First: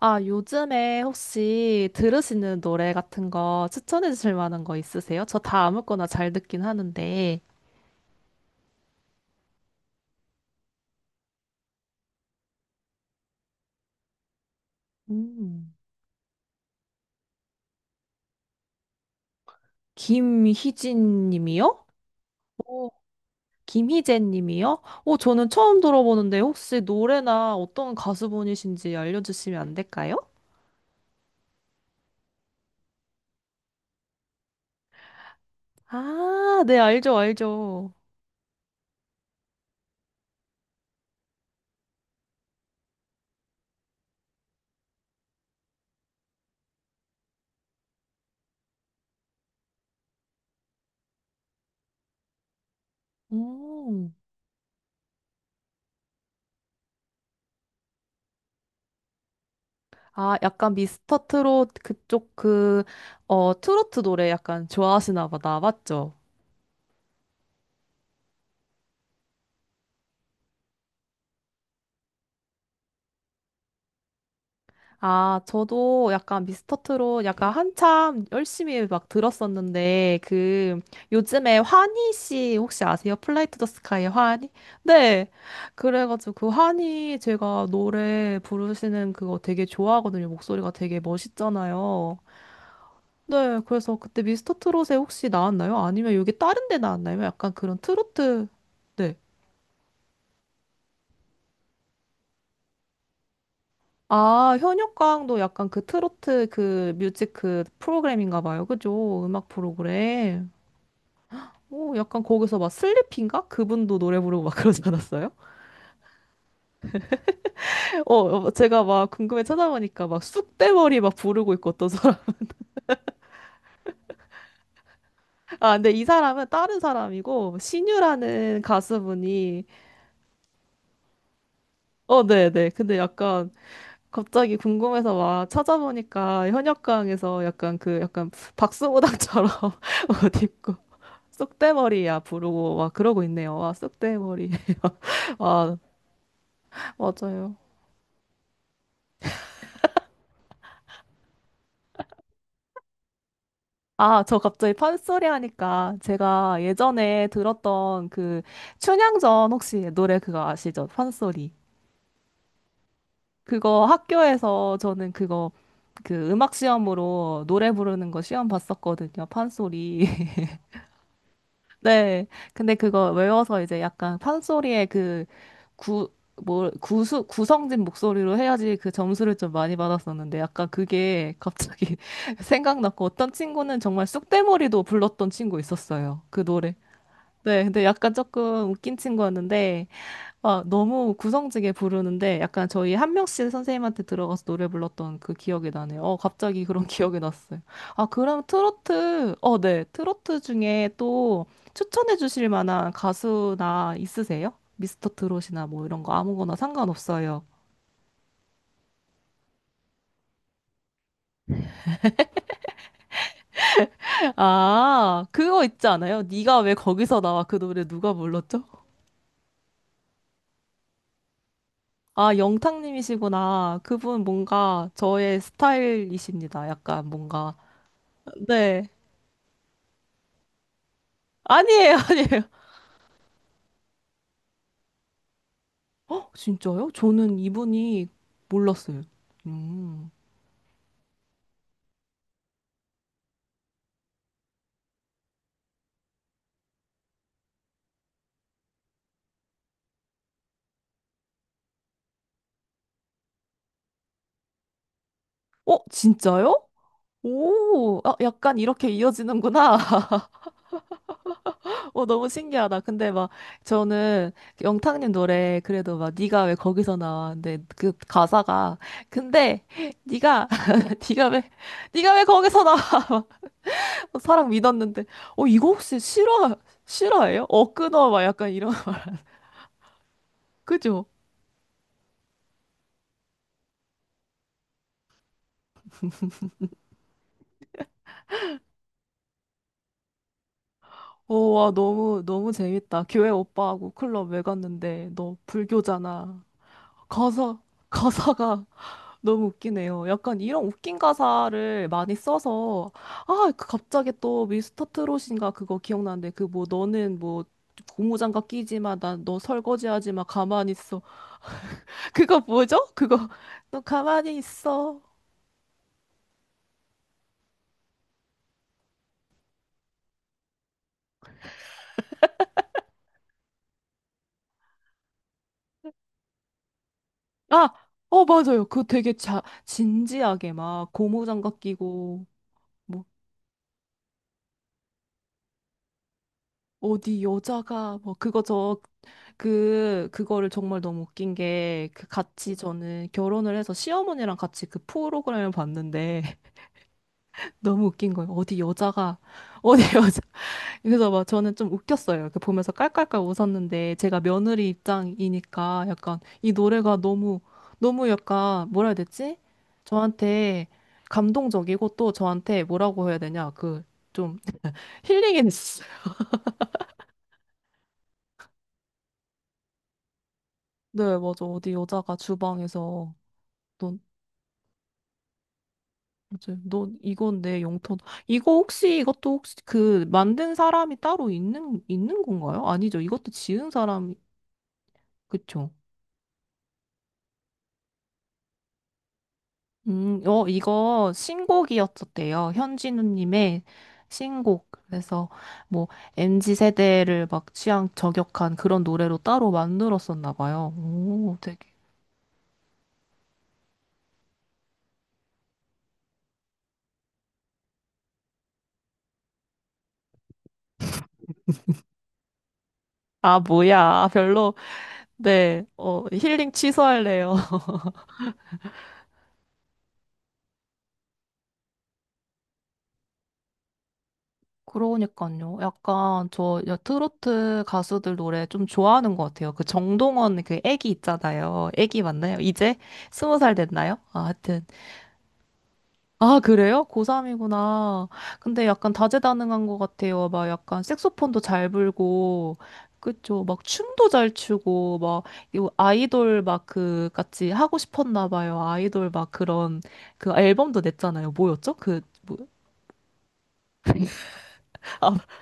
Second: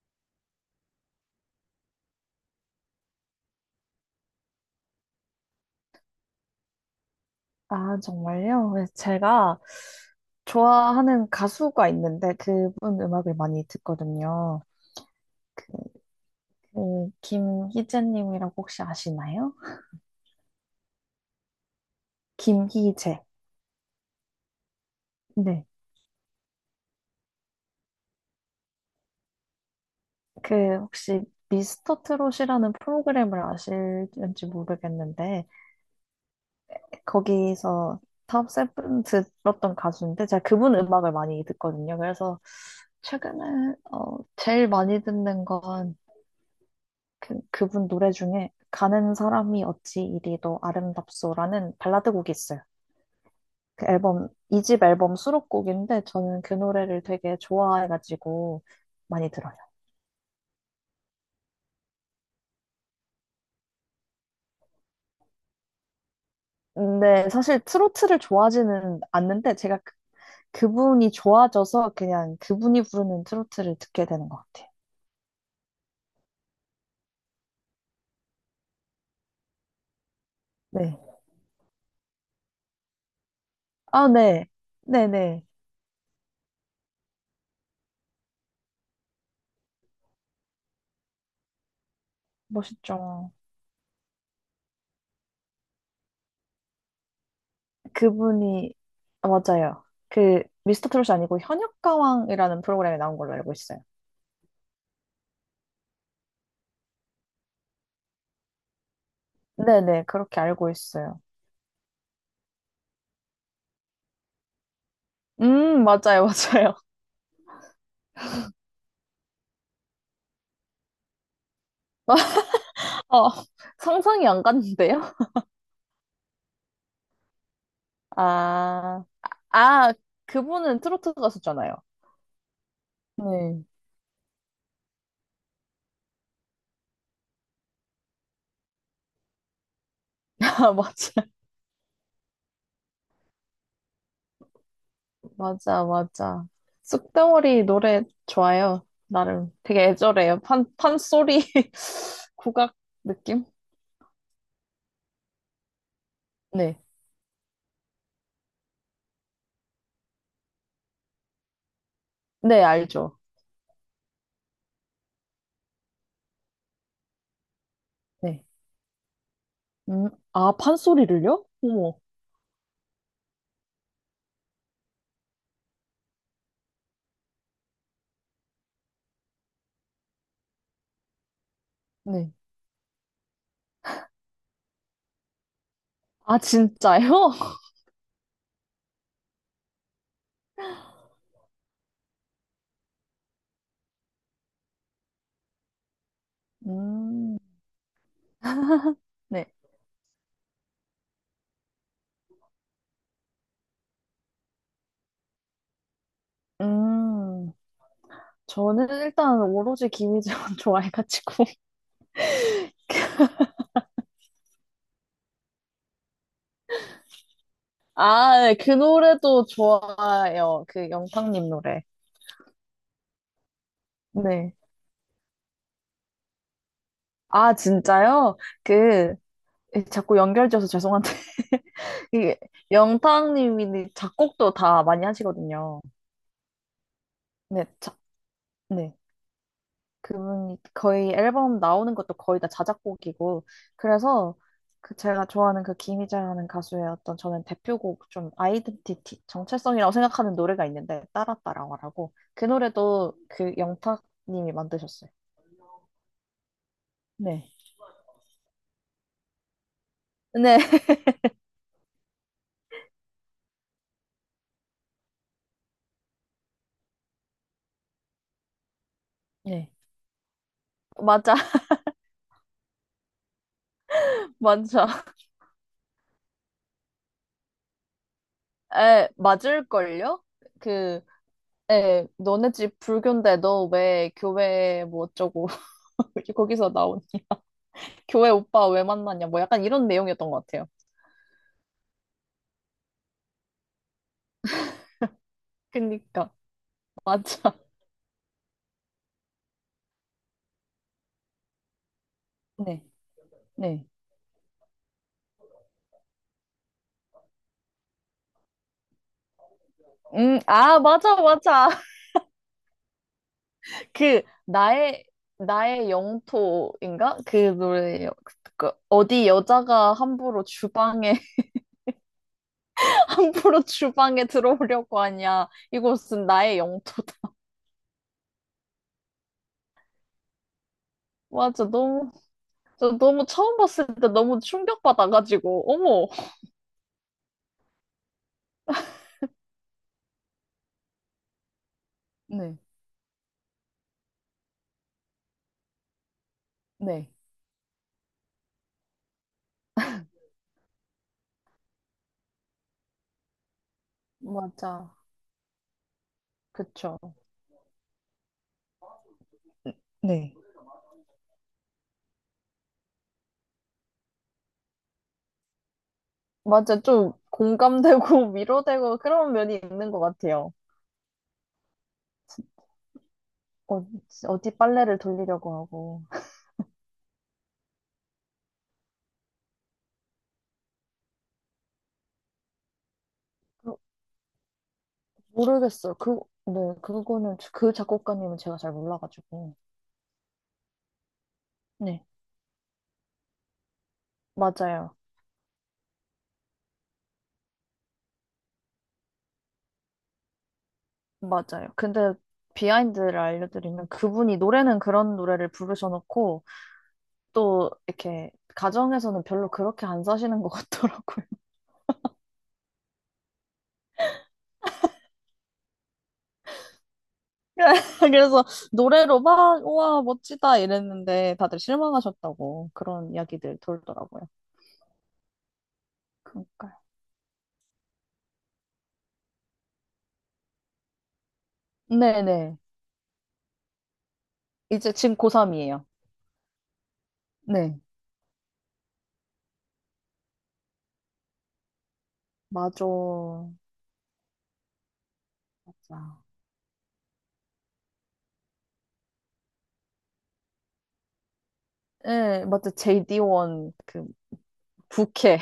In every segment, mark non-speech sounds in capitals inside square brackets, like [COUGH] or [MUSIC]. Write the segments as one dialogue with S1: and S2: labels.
S1: 아, 요즘에 혹시 들으시는 노래 같은 거 추천해 주실 만한 거 있으세요? 저 다 아무거나 잘 듣긴 하는데.
S2: 아, 정말요? 네, 제가 좋아하는 가수가 있는데 그분 음악을 많이 듣거든요. 그,
S1: 음.
S2: 그 김희재님이라고 혹시 아시나요?
S1: 김희진 님이요? 오,
S2: 김희재.
S1: 김희재 님이요? 오, 저는
S2: 네.
S1: 처음 들어보는데 혹시 노래나 어떤 가수분이신지 알려주시면 안 될까요?
S2: 그 혹시 미스터 트롯이라는 프로그램을 아실지 모르겠는데
S1: 아, 네, 알죠, 알죠.
S2: 거기서 탑 세븐 들었던 가수인데 제가 그분 음악을 많이 듣거든요. 그래서 최근에 제일 많이 듣는 건 그, 그분 노래 중에 가는 사람이 어찌 이리도 아름답소라는 발라드 곡이 있어요. 그
S1: 음.
S2: 앨범, 이집 앨범 수록곡인데 저는 그 노래를 되게 좋아해가지고 많이 들어요.
S1: 아, 약간 미스터 트롯 그쪽 그, 어, 트로트 노래 약간 좋아하시나 보다. 맞죠?
S2: 근데 사실 트로트를 좋아하지는 않는데 제가 그, 그분이 좋아져서 그냥 그분이 부르는 트로트를 듣게 되는 것 같아요.
S1: 아, 저도 약간 미스터 트롯 약간 한참 열심히 막 들었었는데, 그,
S2: 네.
S1: 요즘에 환희 씨 혹시 아세요? 플라이 투 더 스카이의
S2: 아, 네.
S1: 환희? 네.
S2: 네네.
S1: 그래가지고 그 환희 제가 노래 부르시는 그거 되게 좋아하거든요. 목소리가 되게 멋있잖아요.
S2: 멋있죠.
S1: 네. 그래서 그때 미스터 트롯에 혹시 나왔나요? 아니면 여기 다른 데 나왔나요? 약간 그런 트로트.
S2: 그분이,
S1: 네.
S2: 아, 맞아요. 그, 미스터 트롯이 아니고 현역가왕이라는 프로그램에 나온 걸로 알고 있어요.
S1: 아, 현역가왕도 약간 그 트로트 그 뮤직 그 프로그램인가 봐요. 그죠? 음악
S2: 네네, 그렇게
S1: 프로그램.
S2: 알고 있어요.
S1: 오, 약간 거기서 막 슬리피인가? 그분도 노래 부르고 막 그러지 않았어요?
S2: 맞아요, 맞아요.
S1: [LAUGHS] 어, 어, 제가 막 궁금해 찾아보니까 막 쑥대머리 막 부르고 있고 어떤 사람.
S2: [LAUGHS] 어, 상상이 안 갔는데요?
S1: [LAUGHS] 아, 근데 이 사람은 다른 사람이고, 신유라는
S2: 아,
S1: 가수분이,
S2: 아, 그분은 트로트 가수잖아요.
S1: 어, 네네. 근데 약간
S2: 네.
S1: 갑자기 궁금해서 막 찾아보니까 현역가왕에서 약간 그, 약간 박수무당처럼 [LAUGHS]
S2: [LAUGHS]
S1: 옷
S2: 아,
S1: 입고.
S2: 맞아,
S1: 쑥대머리야 부르고 와 그러고 있네요. 와 쑥대머리. [LAUGHS] 와
S2: 맞아, 맞아.
S1: 맞아요.
S2: 쑥대머리 노래 좋아요. 나름 되게 애절해요. 판소리 [LAUGHS] 국악 느낌?
S1: 아, 저 갑자기 판소리 하니까 제가
S2: 네,
S1: 예전에 들었던 그 춘향전 혹시 노래 그거 아시죠? 판소리.
S2: 네, 알죠.
S1: 그거 학교에서 저는 그거 그 음악 시험으로 노래 부르는 거
S2: 네.
S1: 시험 봤었거든요. 판소리. [LAUGHS]
S2: 아, 판소리를요? 어머.
S1: 네. 근데 그거 외워서 이제 약간 판소리의 그 구, 뭐, 구수, 구성진 목소리로 해야지 그 점수를 좀 많이 받았었는데 약간 그게 갑자기
S2: 네.
S1: [LAUGHS] 생각났고 어떤 친구는 정말 쑥대머리도 불렀던 친구 있었어요.
S2: 아,
S1: 그 노래.
S2: 진짜요?
S1: 네.
S2: [LAUGHS]
S1: 근데 약간 조금 웃긴 친구였는데 아, 너무 구성지게 부르는데 약간 저희 한 명씩 선생님한테 들어가서 노래 불렀던 그 기억이 나네요. 어, 갑자기 그런 [LAUGHS] 기억이
S2: 음,
S1: 났어요. 아, 그럼 트로트,
S2: 네.
S1: 어, 네. 트로트 중에 또 추천해 주실 만한 가수나 있으세요? 미스터 트롯이나 뭐 이런 거 아무거나 상관없어요.
S2: 음. 저는 일단 오로지 김희재만 [LAUGHS] 좋아해가지고.
S1: 아, 그거 있지 않아요? 네가 왜 거기서 나와? 그 노래 누가
S2: 아, 네,
S1: 불렀죠?
S2: 그 노래도 좋아요. 그 영탁님 노래.
S1: 아, 영탁님이시구나. 그분
S2: 네.
S1: 뭔가 저의 스타일이십니다. 약간
S2: 아,
S1: 뭔가.
S2: 진짜요?
S1: 네.
S2: 그, 자꾸 연결지어서 죄송한데.
S1: 아니에요, [LAUGHS]
S2: [LAUGHS] 이게
S1: 아니에요.
S2: 영탁님이 작곡도 다 많이 하시거든요.
S1: 어, 진짜요? 저는
S2: 네, 자,
S1: 이분이
S2: 네.
S1: 몰랐어요. 음.
S2: 그분이 거의 앨범 나오는 것도 거의 다 자작곡이고 그래서 그 제가 좋아하는 그 김희재라는 가수의 어떤 저는 대표곡 좀 아이덴티티 정체성이라고 생각하는 노래가 있는데 따라 따라와라고 그 노래도 그 영탁님이 만드셨어요.
S1: 어, 진짜요?
S2: 네.
S1: 오, 아, 약간 이렇게 이어지는구나. [LAUGHS]
S2: 네. [LAUGHS]
S1: 어, 너무 신기하다. 근데 막 저는 영탁님 노래 그래도 막 네가 왜 거기서 나와? 근데 그 가사가 근데
S2: 네.
S1: 네가 [LAUGHS] 네가
S2: 맞아.
S1: 왜
S2: [LAUGHS]
S1: 네가 왜 거기서 나와? [LAUGHS] 막 사랑
S2: 맞아.
S1: 믿었는데 어 이거 혹시 실화 실화예요? 어 끊어 막 약간 이런 [LAUGHS]
S2: 에, 맞을걸요? 그
S1: 그죠?
S2: 에, 너네 집 불교인데 너 왜 교회 뭐 어쩌고 [LAUGHS] 거기서 나오니? [LAUGHS] 교회 오빠 왜 만났냐? 뭐 약간 이런 내용이었던 것 같아요.
S1: 오, 와, 너무, 너무 재밌다. 교회 오빠하고 클럽 왜 갔는데, 너
S2: 그니까.
S1: 불교잖아.
S2: 맞아.
S1: 가사, 가사가 [LAUGHS] 너무 웃기네요. 약간 이런 웃긴 가사를 많이
S2: 네.
S1: 써서, 아, 그
S2: 네.
S1: 갑자기 또 미스터 트롯인가 그거 기억나는데, 그 뭐, 너는 뭐, 고무장갑 끼지 마, 난 너 설거지 하지 마, 가만히
S2: 아,
S1: 있어.
S2: 맞아, 맞아.
S1: 그거 뭐죠? 그거, [LAUGHS] 너
S2: [LAUGHS] 그,
S1: 가만히 있어.
S2: 나의 영토인가? 그 노래, 그, 그 어디 여자가 함부로 주방에, [LAUGHS] 함부로 주방에 들어오려고 하냐. 이곳은 나의 영토다. [LAUGHS]
S1: 아, 어, 맞아요. 그 되게 자, 진지하게 막 고무장갑
S2: 맞아, 너무,
S1: 끼고,
S2: 저
S1: 뭐
S2: 너무 처음 봤을 때 너무 충격받아가지고, 어머.
S1: 어디 여자가 뭐 그거 저 그 그거를 정말 너무 웃긴 게 그 같이
S2: 네,
S1: 저는 결혼을 해서 시어머니랑 같이 그 프로그램을 봤는데
S2: 네.
S1: [LAUGHS] 너무 웃긴 거예요. 어디 여자가 어디 [LAUGHS] 여자 그래서 막 저는 좀 웃겼어요. 그 보면서 깔깔깔 웃었는데 제가 며느리
S2: 맞아.
S1: 입장이니까 약간 이 노래가
S2: 그쵸.
S1: 너무 너무 약간 뭐라 해야 되지?
S2: 네.
S1: 저한테 감동적이고 또 저한테 뭐라고 해야 되냐 그 좀 힐링이 됐어요. [LAUGHS]
S2: 맞아, 좀 공감되고 [LAUGHS] 위로되고 그런 면이 있는 것 같아요.
S1: 네, 맞아. 어디 여자가 주방에서
S2: 어,
S1: 넌
S2: 어디 빨래를 돌리려고 하고.
S1: 맞아요. 너 이건 내 영토다. 이거 혹시 이것도 혹시 그 만든 사람이 따로 있는 건가요? 아니죠. 이것도 지은
S2: 그-
S1: 사람이 그쵸?
S2: 모르겠어요. 그, 네, 그거는, 저- 그 작곡가님은 제가 잘 몰라가지고.
S1: 어 이거
S2: 네,
S1: 신곡이었었대요. 현진우님의 신곡.
S2: 맞아요.
S1: 그래서 뭐 MZ 세대를 막 취향 저격한 그런 노래로 따로 만들었었나 봐요. 오, 되게.
S2: 맞아요. 근데 비하인드를 알려드리면 그분이 노래는 그런 노래를 부르셔놓고 또 이렇게 가정에서는 별로 그렇게 안 사시는 것 같더라고요.
S1: 아, 뭐야. 아, 별로. 네. 어, 힐링 취소할래요.
S2: [LAUGHS] 그래서 노래로 막, 우와, 멋지다 이랬는데 다들 실망하셨다고 그런 이야기들 돌더라고요.
S1: 그러니까요. 약간
S2: 그러니까요.
S1: 저 여- 트로트 가수들 노래 좀 좋아하는 것 같아요. 그 정동원 그 애기 있잖아요. 애기 맞나요?
S2: 네네.
S1: 이제 20살 됐나요? 아, 하여튼.
S2: 이제 지금 고3이에요.
S1: 아, 그래요?
S2: 네.
S1: 고3이구나. 근데 약간 다재다능한 것 같아요. 막 약간 색소폰도 잘 불고,
S2: 맞아.
S1: 그쵸. 막 춤도 잘 추고, 막, 이
S2: 맞아.
S1: 아이돌 막 그, 같이 하고 싶었나 봐요. 아이돌 막 그런, 그 앨범도 냈잖아요. 뭐였죠? 그, 뭐,
S2: 예, 맞아. JD1, 그,
S1: 아,
S2: 부캐.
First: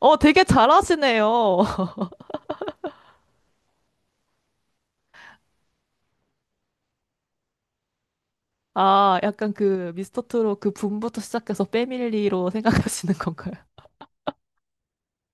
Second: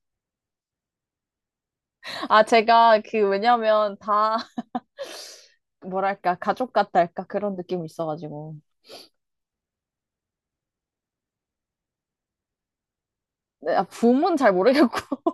S1: 어, 되게 잘하시네요.
S2: [LAUGHS] 아, 제가 그, 왜냐면 다, [LAUGHS] 뭐랄까, 가족 같달까? 그런 느낌이 있어가지고.
S1: 아, 약간 그 미스터 트롯 그 붐부터 시작해서 패밀리로 생각하시는 건가요?
S2: 네, 아, 붐은 잘 모르겠고. [LAUGHS]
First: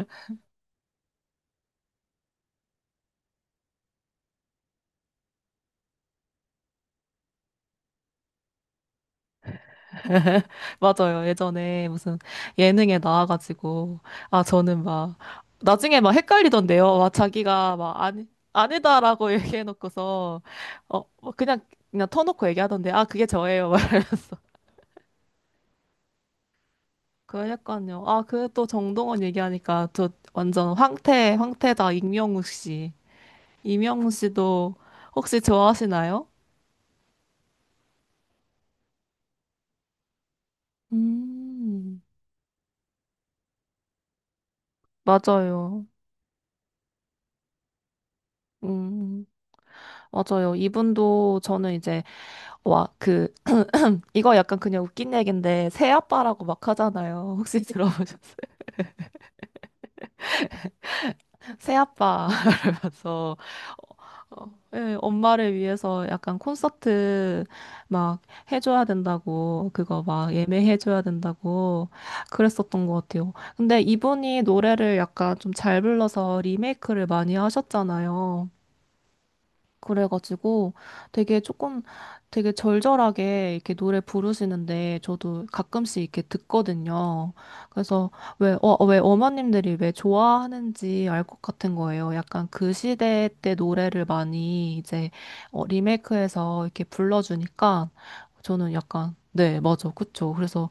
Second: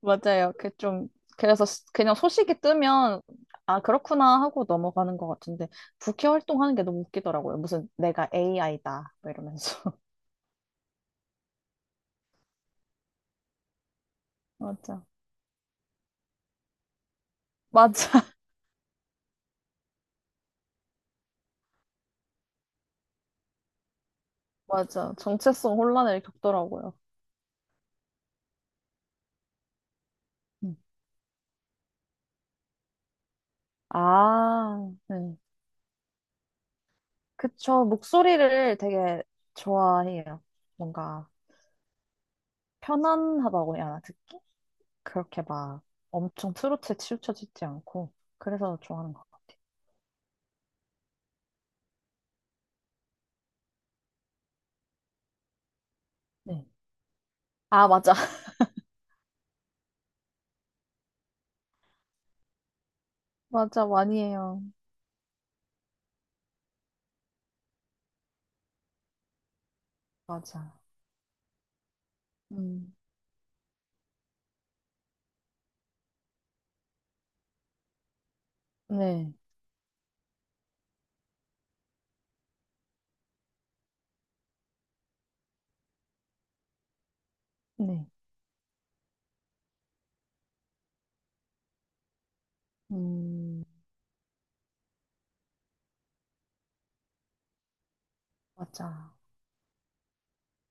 S2: 맞아요. 그 좀, 그래서 스- 그냥 소식이 뜨면, 아, 그렇구나 하고 넘어가는 것 같은데, 부캐 활동하는 게 너무 웃기더라고요. 무슨 내가 AI다. 뭐 이러면서. [LAUGHS]
S1: [LAUGHS] 맞아요. 예전에 무슨 예능에 나와가지고 아 저는
S2: 맞아.
S1: 막 나중에 막 헷갈리던데요. 막 자기가 막
S2: 맞아.
S1: 아니 아니다라고 [LAUGHS] 얘기해놓고서 어뭐 그냥 터놓고 얘기하던데 아 그게 저예요. 막. [LAUGHS]
S2: [LAUGHS] 맞아. 정체성 혼란을 겪더라고요.
S1: 그러니까요. 아 그 또 정동원 얘기하니까 저 완전
S2: 음.
S1: 황태 황태다 임영웅 씨. 임영웅 씨도
S2: 아, 네.
S1: 혹시 좋아하시나요?
S2: 그쵸. 목소리를 되게 좋아해요. 뭔가
S1: 음.
S2: 편안하다고 해야 하나, 듣기? 그렇게 막
S1: 맞아요.
S2: 엄청 트로트에 치우쳐지지 않고. 그래서 좋아하는
S1: 음,
S2: 것 같아요.
S1: 맞아요. 이분도 저는 이제, 와, 그, 이거 약간 그냥 웃긴 얘기인데, 새아빠라고
S2: 네.
S1: 막 하잖아요. 혹시 [LAUGHS]
S2: 아, 맞아.
S1: 들어보셨어요?
S2: [LAUGHS]
S1: 새아빠, [LAUGHS] 이러면서,
S2: 맞아. 많이
S1: 어, 어,
S2: 해요.
S1: 예, 엄마를 위해서 약간 콘서트 막 해줘야 된다고, 그거 막
S2: 맞아.
S1: 예매해줘야 된다고 그랬었던 것
S2: 음,
S1: 같아요. 근데 이분이 노래를 약간 좀 잘 불러서 리메이크를 많이 하셨잖아요.
S2: 네.
S1: 그래가지고 되게 조금 되게 절절하게 이렇게 노래 부르시는데 저도 가끔씩 이렇게 듣거든요.
S2: 네.
S1: 그래서 왜, 어, 왜 어머님들이 왜 좋아하는지 알 것 같은 거예요. 약간 그 시대 때
S2: 음,
S1: 노래를 많이 이제 어, 리메이크해서 이렇게 불러주니까 저는
S2: 맞아.
S1: 약간 네, 맞아. 그쵸. 그래서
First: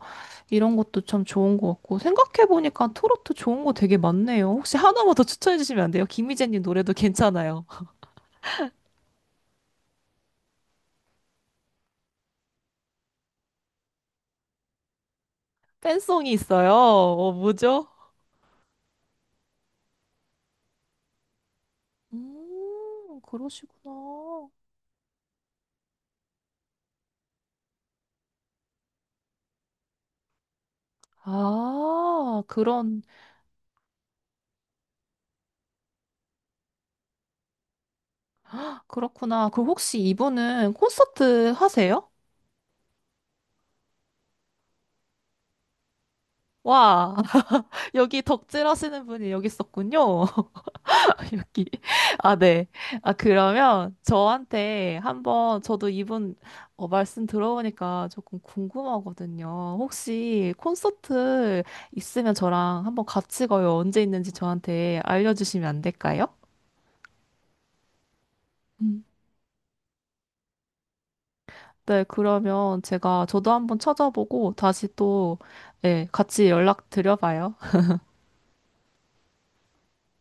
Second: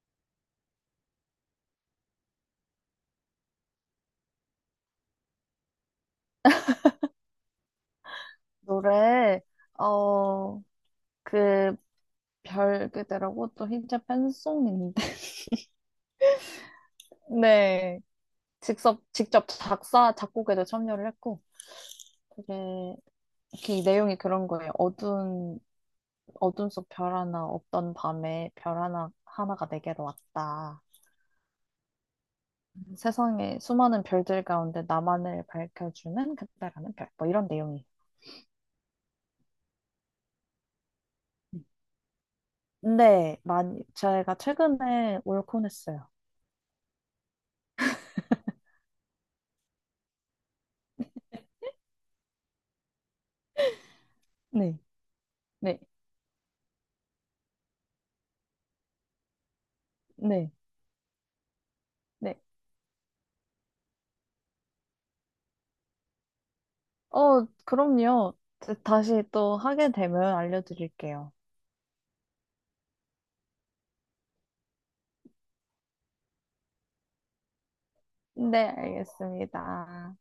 S1: 이런 것도 참 좋은 것 같고 생각해보니까 트로트 좋은 거 되게 많네요. 혹시 하나만 더 추천해주시면 안 돼요? 김희재님 노래도 괜찮아요.
S2: 노래, 어, 그, 별 그대라고 또 흰자 팬송인데. [LAUGHS]
S1: 팬송이 있어요. 어, 뭐죠?
S2: 네. 직접 작사, 작곡에도 참여를 했고. 그게 그 내용이 그런
S1: 그러시구나.
S2: 거예요. 어두운, 어둠 속 별 하나 없던 밤에 별 하나, 하나가 내게로 왔다.
S1: 아, 그런,
S2: 세상에 수많은 별들 가운데 나만을 밝혀주는 그때라는 별. 뭐 이런 내용이.
S1: 그렇구나. 그 혹시 이분은 콘서트 하세요?
S2: 네, 많이, 제가 최근에 올콘 했어요.
S1: 와, [LAUGHS] 여기 덕질 하시는 분이 여기 있었군요. [LAUGHS] 여기. 아, 네. 아, 그러면
S2: 네,
S1: 저한테 한번
S2: 네,
S1: 저도 이분 어, 말씀 들어보니까 조금 궁금하거든요.
S2: 네,
S1: 혹시 콘서트 있으면
S2: 네.
S1: 저랑 한번 같이 가요. 언제 있는지 저한테 알려주시면 안 될까요?
S2: 어, 그럼요. 다시 또 하게 되면 알려드릴게요.
S1: 네, 그러면 제가 저도 한번 찾아보고 다시 또, 네, 같이 연락드려봐요.
S2: 네, 알겠습니다.